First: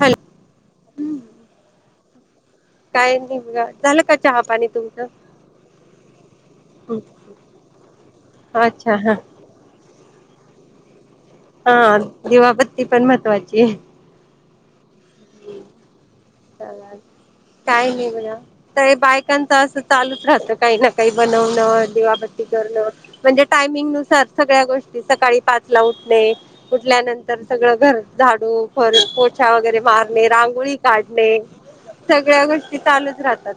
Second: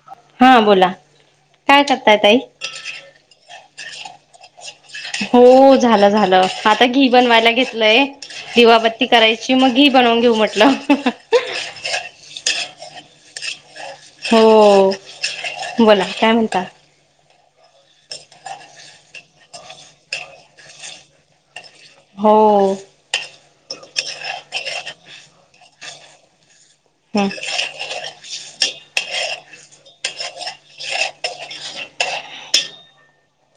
Hello हा बोला काय करताय तई झाल का चहा पाणी तुमचं हो झालं झालं आता घी बनवायला घेतलंय अच्छा दिवाबत्ती हा करायची मगी बनून घेऊ म्हटलं हा दिवाबत्ती पण महत्त्वाची आहे हो बोला काय म्हणता चला काय नाही बघ तर बायकांच असं चालूच राहत काही ना काही बनवण हो वाप्टी करण म्हणजे टायमिंग नुसार सगळ्या गोष्टी सकाळी पाच ला उठले कुठल्यानंतर सगळं घर झाडू पोछा वगैरे मारणे रांगोळी काढ सगळ्या गोष्टी चालूच राहतात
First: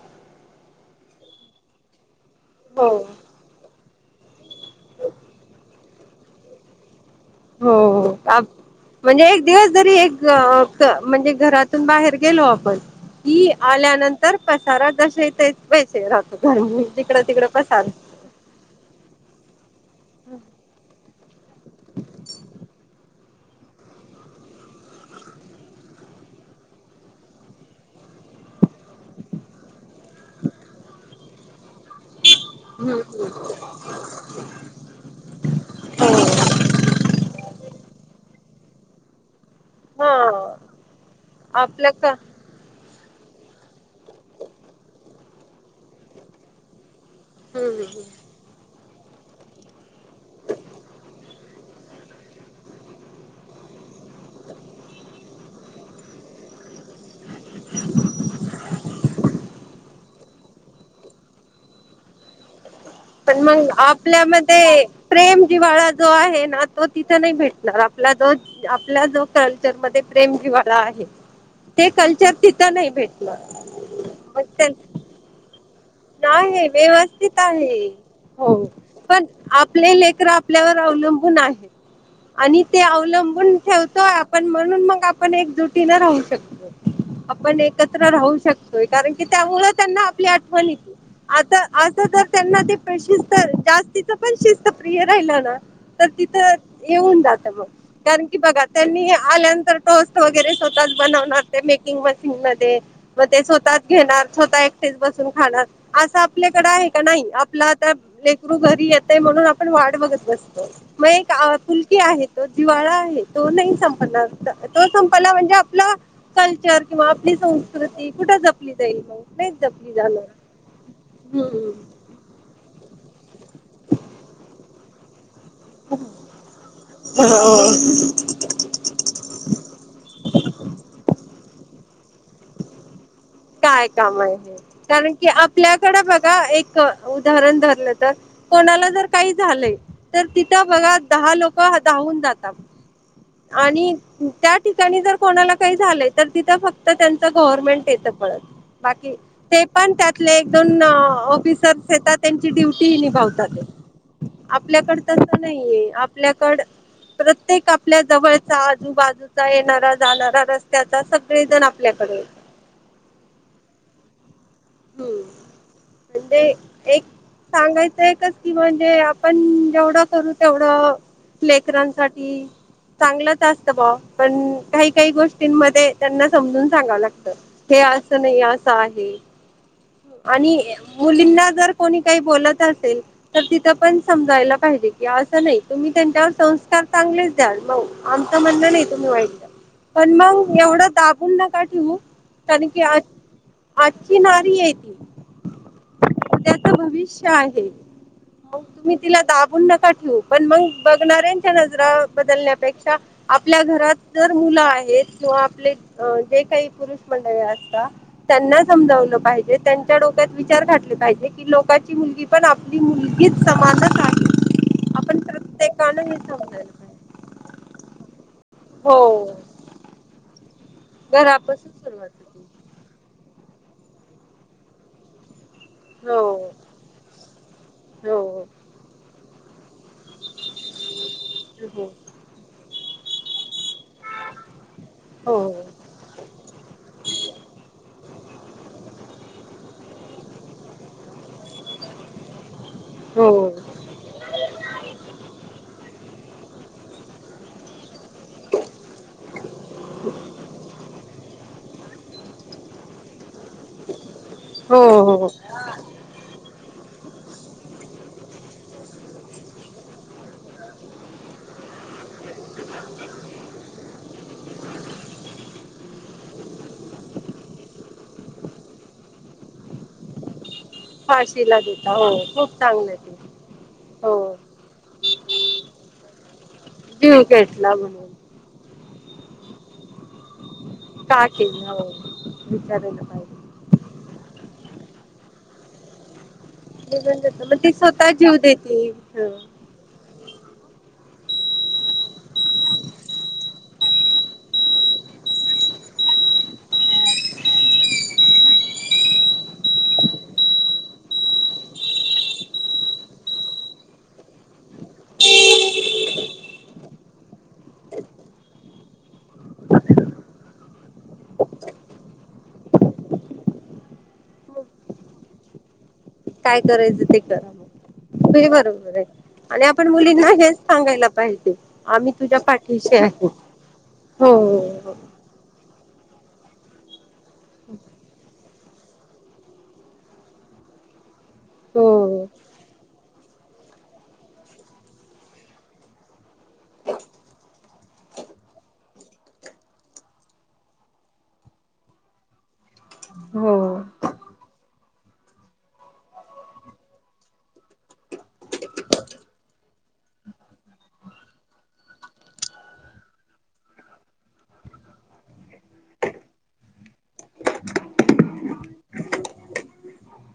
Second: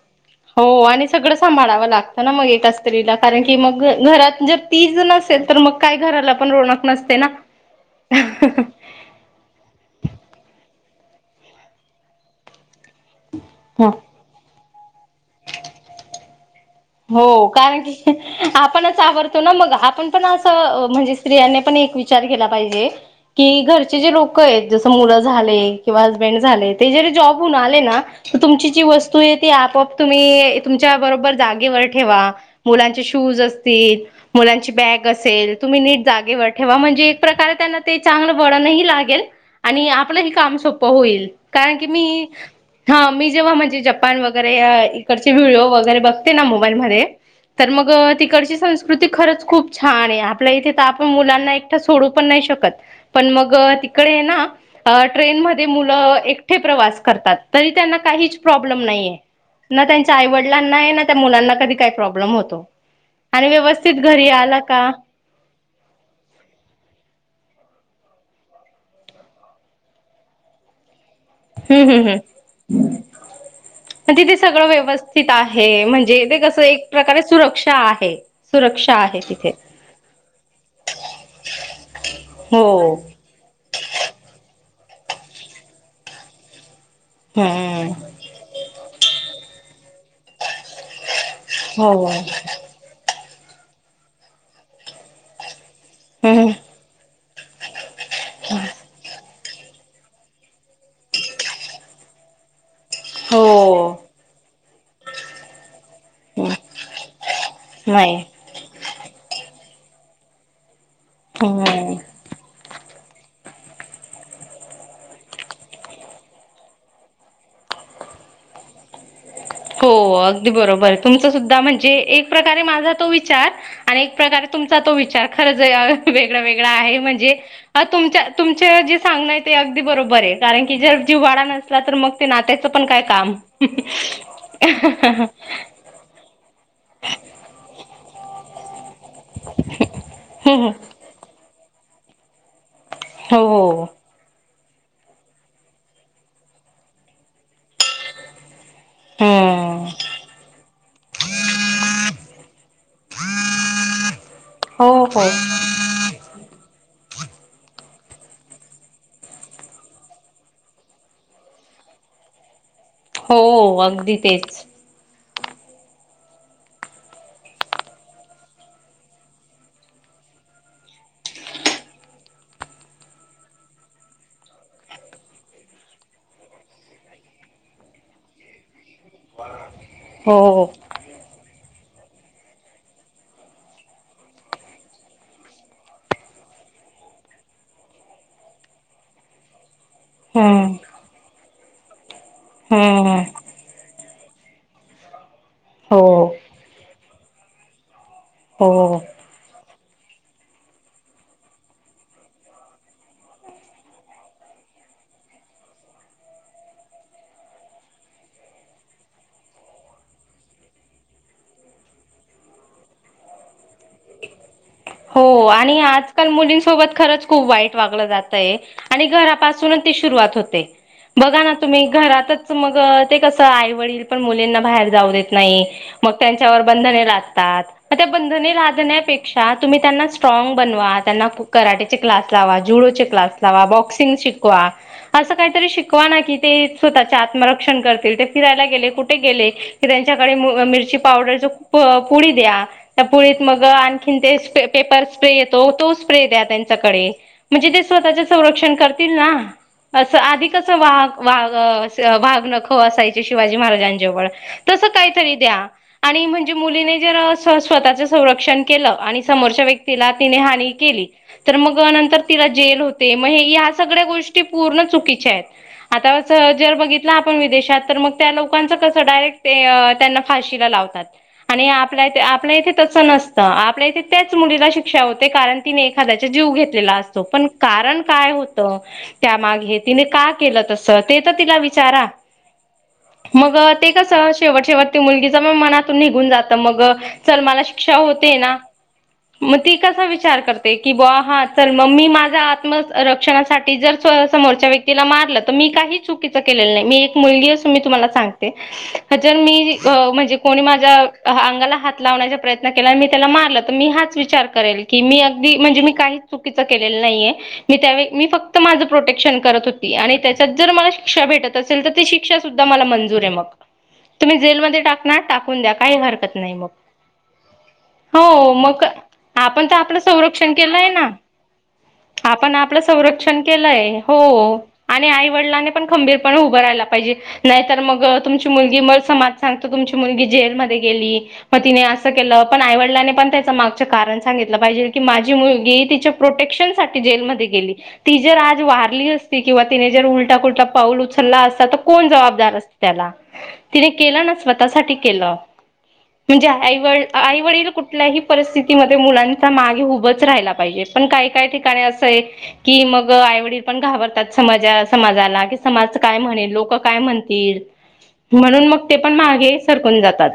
हो आणि सगळं सांभाळावं लागतं ना मग एकेत हो असतरीला कारण की मग घरात जर तीच नसेल तर मग काय घराला पण रोक नसते ना हो म्हणजे एक दिवस जरी म्हणजे घरातून बाहेर गेलो आपण ह आल्यानंतर सार दर्श येत बेश राहात हो कारण की आपणच आवडतो ना मग आपण पण असं म्हणजे त्रिया पण एक विचार केला पाहिजे की घरचे जे लोक आहेत जस मुलं झा कि हबड झाले ते ज जॉबून आले ना तुमची जी वस्तू त आपप तुम तुमच्यारोबर [inaudible] मु हम्म अस ब असे तुम्ही न हम्म ठे म्हणजे प्रकारे त्यांना ते बडण लागेल आणि आपलं ह हा काम सोपं होईल कारण की आपलं मी का हा मी जेव्हा म्हणजे जपान वगैरे इडचे व्हिडिओ वगैरे बघ ते ना मोबाईलमध्येध्ये तर मग हम्म तिकडची संस् खरच खूप छान आहे आपल्या इथे तर आपण मुलांना एकट सोडू पण नाही शकत पण मग तिकडे ना ट्रेन म मु एके त्यांना का प्र् त्यां आवड ल नाही त्या मुलांना कधी काही प्रॉब्लेम होतो पण आणि मग व्यवस्थित घरी आला का आपल्यामध्ये प्रेम जिवाळा जो आहे ना तो तिथ नाही भेटणार... आपला जो आपला जो कल्चरमध्येध्ये प्रेम जिवाळा आहे. ते हम्म कल्चर तिथं नाही भेटणार हम् तिथे मग सगळं ते व्यवस्थित आहे म्हण... नाही व्यवस्थित आहे हो सुरक्षा आहे पण तिथे आपले लेकर आपल्यावर अवलंबून आहेत आणि ते हो अवलंबून ठेवतोय आपण.. म्हणून मग आपण एकजुटीने राहू शकतो. आपण हम्म एकत्र राहू शकतो. कारण की त्यामुळ त्यांना आपली आठवण.. आता हो अस तर त्यांना ते प्रेश.. जास्तीच पण शिस्तप्रिय राहिल ना.. तर हम्म तिथं येऊन जात मग कारण की बघा त्यांनी हे आल्यानर.. टॉस्ट वगैरे.. बनवणारते मेकिंग... तमद मग हो ते स्वतःच घेणार स्वतः... तेच बसून खाणार.. असं आपल्याकडे आहे का नाही आपला आता नाही लेकरू घरी येतय म्हणून... पण वाढ बघत बसतो... मग एक हम्म फुलकी आहे तो जिवाळा... तो नाही संपणार तो संपला म्हणजे आपला कल्चर किंवा आपली संस्कृती कुठ जपली जाईल. नाहीच हो जपली झालं. अगदी बरोबर तुमच सुधा म्हणजे एक प्रकारे माझा तो विचार आणि प्रकारे तुमचा... तो विचार... खरच वेगळा- वेगळा आहे म्हणजे तुमच्या तुमच जे सांगणं आहे ते अगदी बरोबर आहे कारण की जर जीवाळा नसला तर मग. नात्याचं पण काय काम.. काय काम आहे हे कारण की आपल्याकड बघा एक उदाहरण धरलं तर.. कोणाला... काय झालय तिथ हो बघा दहा लोक... हो धावून जातात.. हो आणि त्या... ठिकाणी जर कोणाला काही झालंय तर तिथं फक्त त्यांच गव्हर्नमेंट येतं. पळत. बाकी ते हम्म पण त्यातले एक दोन ऑफिसरस येतात त्यांची ड्युटीही निभावतात आहेत हो आपल्याकड हो तस नाहीये आपल्याकड.... प्रत्येक आपल्या जवळचा आजूबाजूचा येणारा जाणारा रस्त्याचा सगळेजण आपल्याकडे हो अगदी तेच म्हणजे एक सांगायचं एकच कि म्हणजे आपण जेवढं करू तेवढं लेकरांसाठी चांगलंच असतं बा पण काही -काही गोष्टींमध्ये त्यांना समजून सांगाव लागत हे असं नाही असं आहे. हो आणि मुलींना जर- कोणी काही बोलत असेल तर तिथ पण समजायला पाहिजे कि असं नाही तुम्ही त्यांच्यावर संस्कार चांगलेच द्याल म आमचं म्हणण नाही तुम्ही वाईट द्या पण मग हम्म एवढं दाबुन न का ठेवू तण की हम्म आजची नारी आहे हो तिंथ भविष्य आहे मग तुम्ही हो तिला दाबून नका ठेवू पण मग बघणाऱ्यांच्या नजरा बदलण्यापेक्षा आपल्या घरात जर मुलं आहेत किंवा आपले जे काही पुरुष मंडळी असतात त्यांना समजवलं पाहिजे. त्यांच्या डोक्यात विचार घातले पाहिजे की लोकांची मुलगी पण आपली मुलगीच समाजात आहे. आपण हो आणि प्रत्येकानं हे आजकाल समजायला मुलींसोबत पाहिजे खरंच खूप वाईट वागलं जातय आणि हो घरापासूनच ती सुरुवात होते. बघा ना घरापासून तुम्ही सुरुवात होते घरातच मग- ते कसं आई वडील पण मुलींना बाहेर जाऊ देत- मग हो त्यांच्यावर बंधने लादतात म ते हो बंधने लादण्यापेक्षा तुम्ही त्यांना- स्ट्रॉंग बनवा त्यांना हो कराटेचे क्लास लावा जुडोचे- क्लास नावा बॉक्स- [unintelligible] शिकवा अस हो काहीतरी शिकवा ना कि ते स्वतःचे आत्मरक्षण करतील ते फिरायला गेले कुठे गेले- क त्यांच्याकडे मिरची पावडर ळी द्या पुळी म हो हो आणख स्प्रे येतो तो स्प्रे द्या त्यांच्याकडे म्हणजे ते स्वतः संरक्षण करतील ना असं आधी कसं वाह वाग भाग न खो असायचे शिवाजी महाराजां जवळ तस हो काहीतरी द्या आणि म्हण मु स्वतःण के सम ह केली त जेल हो सग्या गोष्टी पूर्ण चुकीच्या आहेत आर बघित आप विदेात त्या लोकां कसडायरे इथत शिक्ा फाशीला देता हो खूप चांगलं ते हो हो कारण तिने एखा्या जीव घेत असत जीव पण घेतला कारण म्हणून काय होत त्यामागे तिने का त का तर तिला केलं हो विचारा विचारायला पाहिजे मग कस शेव तेव्हा ती मुलगीच्या पण मनातून निघून जात तर मग निघून चल जातं मला मग ती शिक्षा स्वतः होते जीव ना देते हं. मग ती कसा विचार करते की बुवा हा चल मग मी माझ्या आत्मरक्षणासाठी जर समोरच्या व्यक्तीला मारलं तर मी काही चुकीच केलेलं नाही मी एक मुलगी असून मी तुम्हाला सांगते जर मी म्हणजे कोणी माझ्या अंगाला हात लावण्याचा प्रयत्न केला आणि मी त्याला मारलं तर मी हा विचार करेल की मी अगदी म्हणजे मी काहीच चुकीच केलेलं नाहीय मी त्यावेळी मी फक्त माझ प्रोटेक्शन करत होती आणि त्याचात जर मला शिक्षा भेटत असेल तर शिक्षा सुद्धा मला मंजूर आहे मग. तुम्ही मग जेलमध्ये टाकणार टाकून द्या. काही हरकत नाही काय मग. करायचं ते करा मग हे हो मग काय बरोबर आहे आणि आपण तर आपलं मुलींना संरक्षण हेच केलंय सांगायला ना पाहिजे आम्ही तुझ्या आपण आपलं पाठीशी आहे संरक्षण केलंय हो आणि आई वडिलांने आपण खंबीरपणे उभं रहायला पाहिजे. नाहीतर मग तुमची मुलगी मग समाज सांगतो तुमची मुलगी जेलमध्ये गेली मग तिने असं हो केलं पण आईवडलाने पण त्या माग त्याचे कारण सांगितले पाहिजे की माझी मुलगी तिच्या प्रोटेक्शन साठी जेलमध्ये गेली ती जर आज वारली असती किंवा तिने जर उलटा पुलटा पाऊल उचलला असता तर कोण जबाबदार असत त्याला. हो तिने केलं ना स्वतः साठी केलं म्हणजे आईव आईवडील कुठल्याही परीस्थिती की म ते मुलांचा मागे उभच राहिला पाहिजे पण काही काही ठिकाणी असं आहे कि मग आईवडील पण घाबरतात समाजा समाजाला कि समाज काय म्हणेल लोक काय म्हणतील म्हणून मग ते पण मागे सरकून जातात.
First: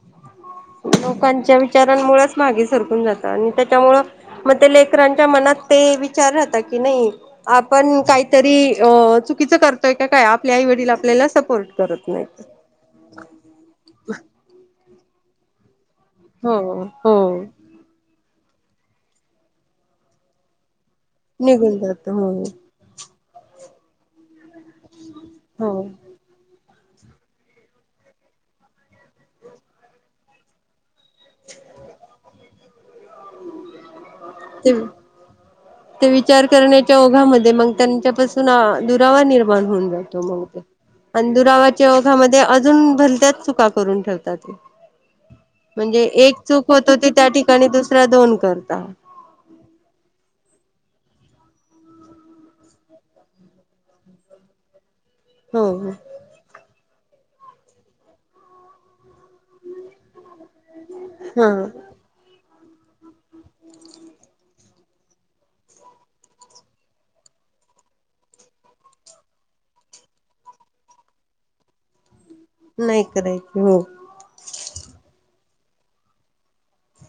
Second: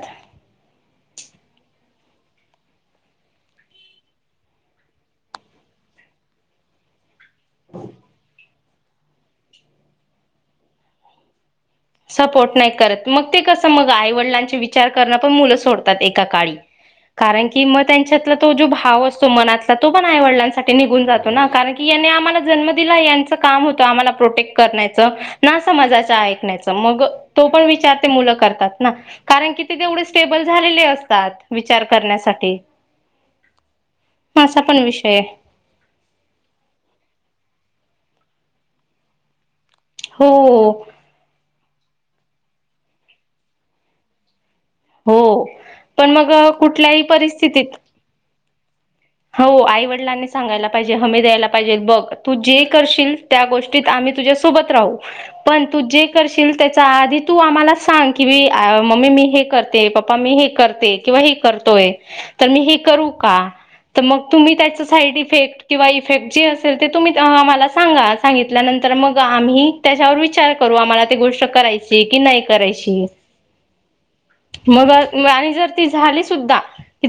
लोकांच्या विचारांमुळेच मागे सरकून जातं आणि त्यामुळं मग ते लेकरांच्या मनात ते विचार राहत की नाही आपण काहीतरी अह चुकीचं करतोय का काय आपल्या आई वडील आपल्याला सपोर्ट करत नाहीत सपोर्ट नाही करत मग ते कस मग आईवडिलांचे वि विचार करं पण मुलं सोड डतात एकाकाळी हो हो कारण की म त्यांच्यातल तो जो भाव असतो मनातला तो पण आईवडलांसाठी ते निघून जातो ना कारण निघून की जात या हो आम्हाला जन्म दिलाय यांचा काम होतं आम्हाला प्रोटेक्ट करण्याच ना हो समाजाच्या ऐकण्याच मग तो पण विचार ते मुल करतात ना कारण की ते तेवढे स्टेबल झालेले अस तात विचार करण्यासाठी असा ते पण विषय आहे. ते विचार करण्याच्या ओघामध्ये मग त्यांच्यापासून [unintelligible] हो [unintelligible] च्या ओघामध्ये अजून भलत्याच चुका करून ठेवतात ते हो म्हणजे पण मग एक चूक होतो कुठल्याही ते त्या ठिकाणी परिस्थितीत दुसरा दोन कर [unintelligible] अशी हमी द्यायला पाहिजे बघ तू जे करशील त्या गोष्टीत आम्ही तुझ्या सोबत राहू पण हो तू जे करशील त्या च्या आधी तू आम्हाला सांग की मी मम्मी मी हे करते, पप्पा मी हे करते किंवा हे हा करतोय तर मी हे करू का? तर मग तुम्ही त्याच साईड इफेक्ट किंवा इफेक्ट जे असेल ते तुम्ही तेव्हा आम्हाला सांगा सांगितल्यानंतर मग आम्ही त्याच्यावर विचार करू आम्हाला ते गोष्ट करायचिय की नाही नाही करायची करायची हो मग आणि जर झाली सुद्धा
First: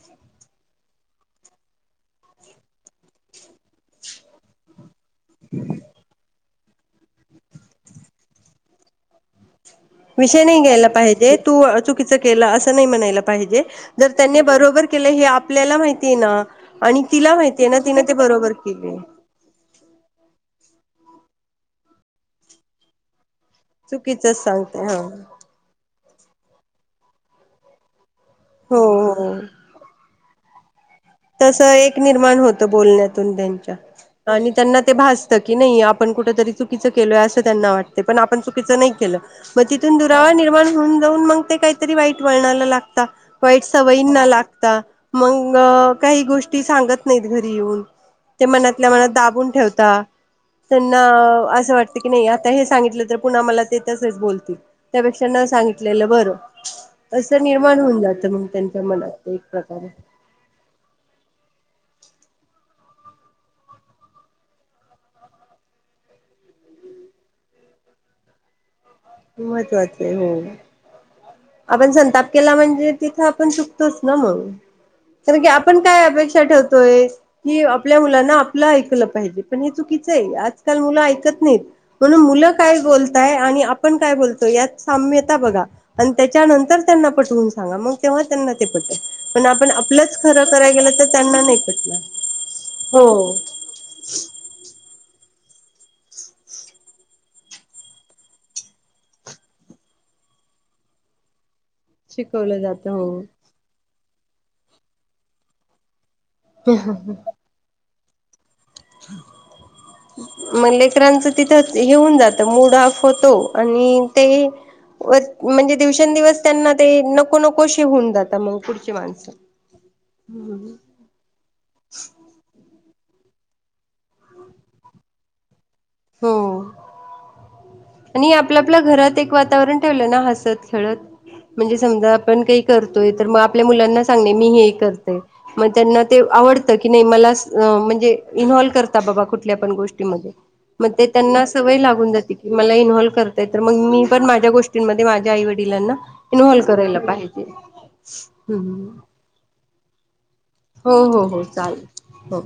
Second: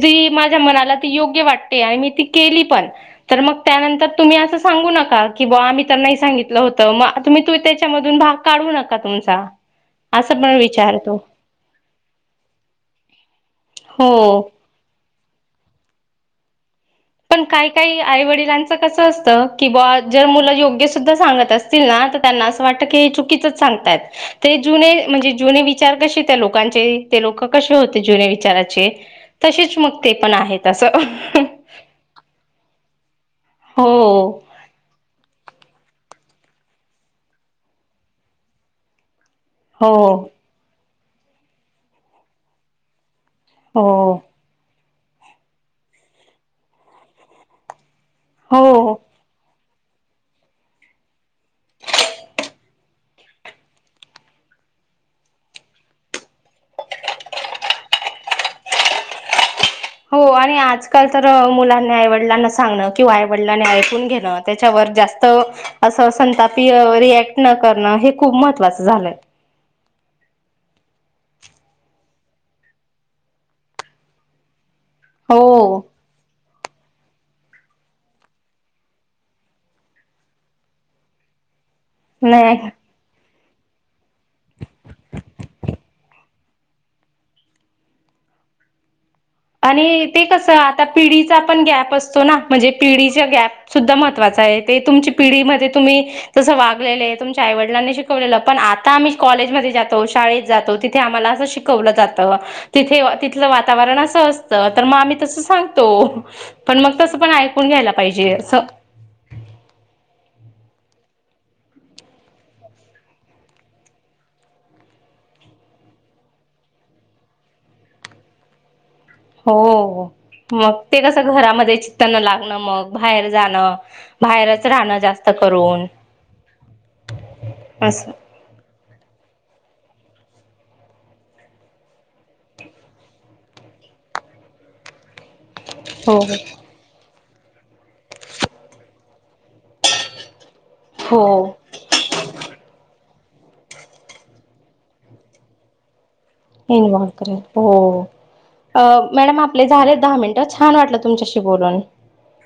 जी माझ्या मनाला त योग्य वाटते मी ती केली पण तर मग त्यानंतर तुम्ही असं सांगू नका का की बा आम्ही त्यांनाही सांगितलं होत मग तुम्ही तू त्याच्यामधून भाग काढू नका तुमचा असं विषय पण नाही घ्यायला विचारतो पाहिजे तू चुकीचं केलं असं नाही म्हणायला पाहिजे हो जर त्यांनी बरोबर केलं हे आपल्याला माहितीय ना आणि तिला पण काय माहितीय ना काय तिने ते आई बरोबर वडिलांचं केले कसं असतं कि बा जर मुलं योग्य सुद्धा सांगत असतील ना तर त्यांना असं वाटतं की चू कीच चुकीचच सांगतात सांगते हा म्हणजे जून विचार कसे त्या लोकांचे ते लोक कसे होते जुने विचारा हो हो तच मग ते पण आहेत मान होतं बोलण्या हो त्यां त्यांना भासत की नाही आपण कुठ तरी चुकीचं केलोय असं त्यांना वाटते पण आपण चुकीचं नाही केलं मग हो तिथून दुरावा निर्माण होऊन जान मग ते काहीतरी वाईट वणाला लागत वाईट स हो वयीन ना लागता मंग काही गोष्टी सांगत नइत घरी येऊन ते हो मनातल्या मनात दाबून ठेवत या त्यांना असं वाटत की नइ आता हे सांगितलं तर पुन्हा मला ते तसच बोलतील त्यापेक्षा न सांगितलेलं बरं असं निर्माण होऊन जात मग त्यांच्या मनात एक प्रकारे हो आणि आज काल तर मुलांनी आईवडलांना सांगणं किंवा आईवडिलांने ऐकून घेणं त्याच्यावर जास्त असं संतापीय रिएक्ट न करणं हे खूप महत्त्वाच महत्वाच हो आपण संताप केला म्हणजे तिथं आपण चुकतोच ना मग हो कारण की आपण काय अपेक्षा ठेवतो होय की आपल्या मुलांना आपलं ऐकलं पाहिजे पण हे चुकीचंय आजकाल मुलं ऐकत नाहीयेत म्हणून मुलं नाही काय बोलताय आणि आप आपण काय बोलतो यात साम्यता बघा आणि त्याच्यानंतर त्यांना पटवून सांगा मग तेव्हा त्यांना ते पटेल पण आपण आणि आपलंच ते खरं कसं कराय आता गेलं तर पिढीचा त्यांना नाही पण गॅप पटणार असतो ना म्हणजे पिढीच्या हो गॅप सुद्धा महत्वाचा आहे ते तुमची पिढी मध्ये तुम्ही तस वागलेलेय तुमच्या आईवडलांनी शिकवलेलं पण आता आम्ही कॉलेजमध्ये जातो शाळेत जातो तिथे आम्हाला असं शिक शिकवलं जातं शिकवलं जातं तिथे हो तिथलं वातावरण असं ते असत तर मग आम्ही तसं सांगतो पण मग तस पण ऐकून घ्यायला पाहिजे असं म लेकरांचं तिथं हेऊन जात मूड हाफ होतो आणि ते म्हणजे दिवसंदिवस त्यांना ते नको नको श होऊन जात मग पुढची माणसं हो मग ते कस घरामध्ये चित्त न लागणं मग बाहेर जाणं बाहेरच राहणं जास्त करून हो असं आणि आपला आपल्या घरात एक वातावरण ठेवलं ना हसत खेळत म्हणजे समजा आपण काही करतोय तर मग आपल्या मुलांना सांगणे मी हे करतेय मग त्यांना हो ते आवडत की नाही मला म्हणजे इनव्हाल करता बाबा कुठल्या पण गोष्टीमध्ये मग ते हो त्यांना अस सवय लागून जाते की मला इनव्हल्व कर तर मग मी पण माझ्या गोष्टींमध्ये माझ्या आई वडिलांना इन्व्हॉल्व करायला इनव्हॉल् पाहिजे. हो अ हम्म. मॅडम आप आपले झाले दहा मिनट छान हो वाटलं हो तुमच्याशी हो बोलून चालेल हो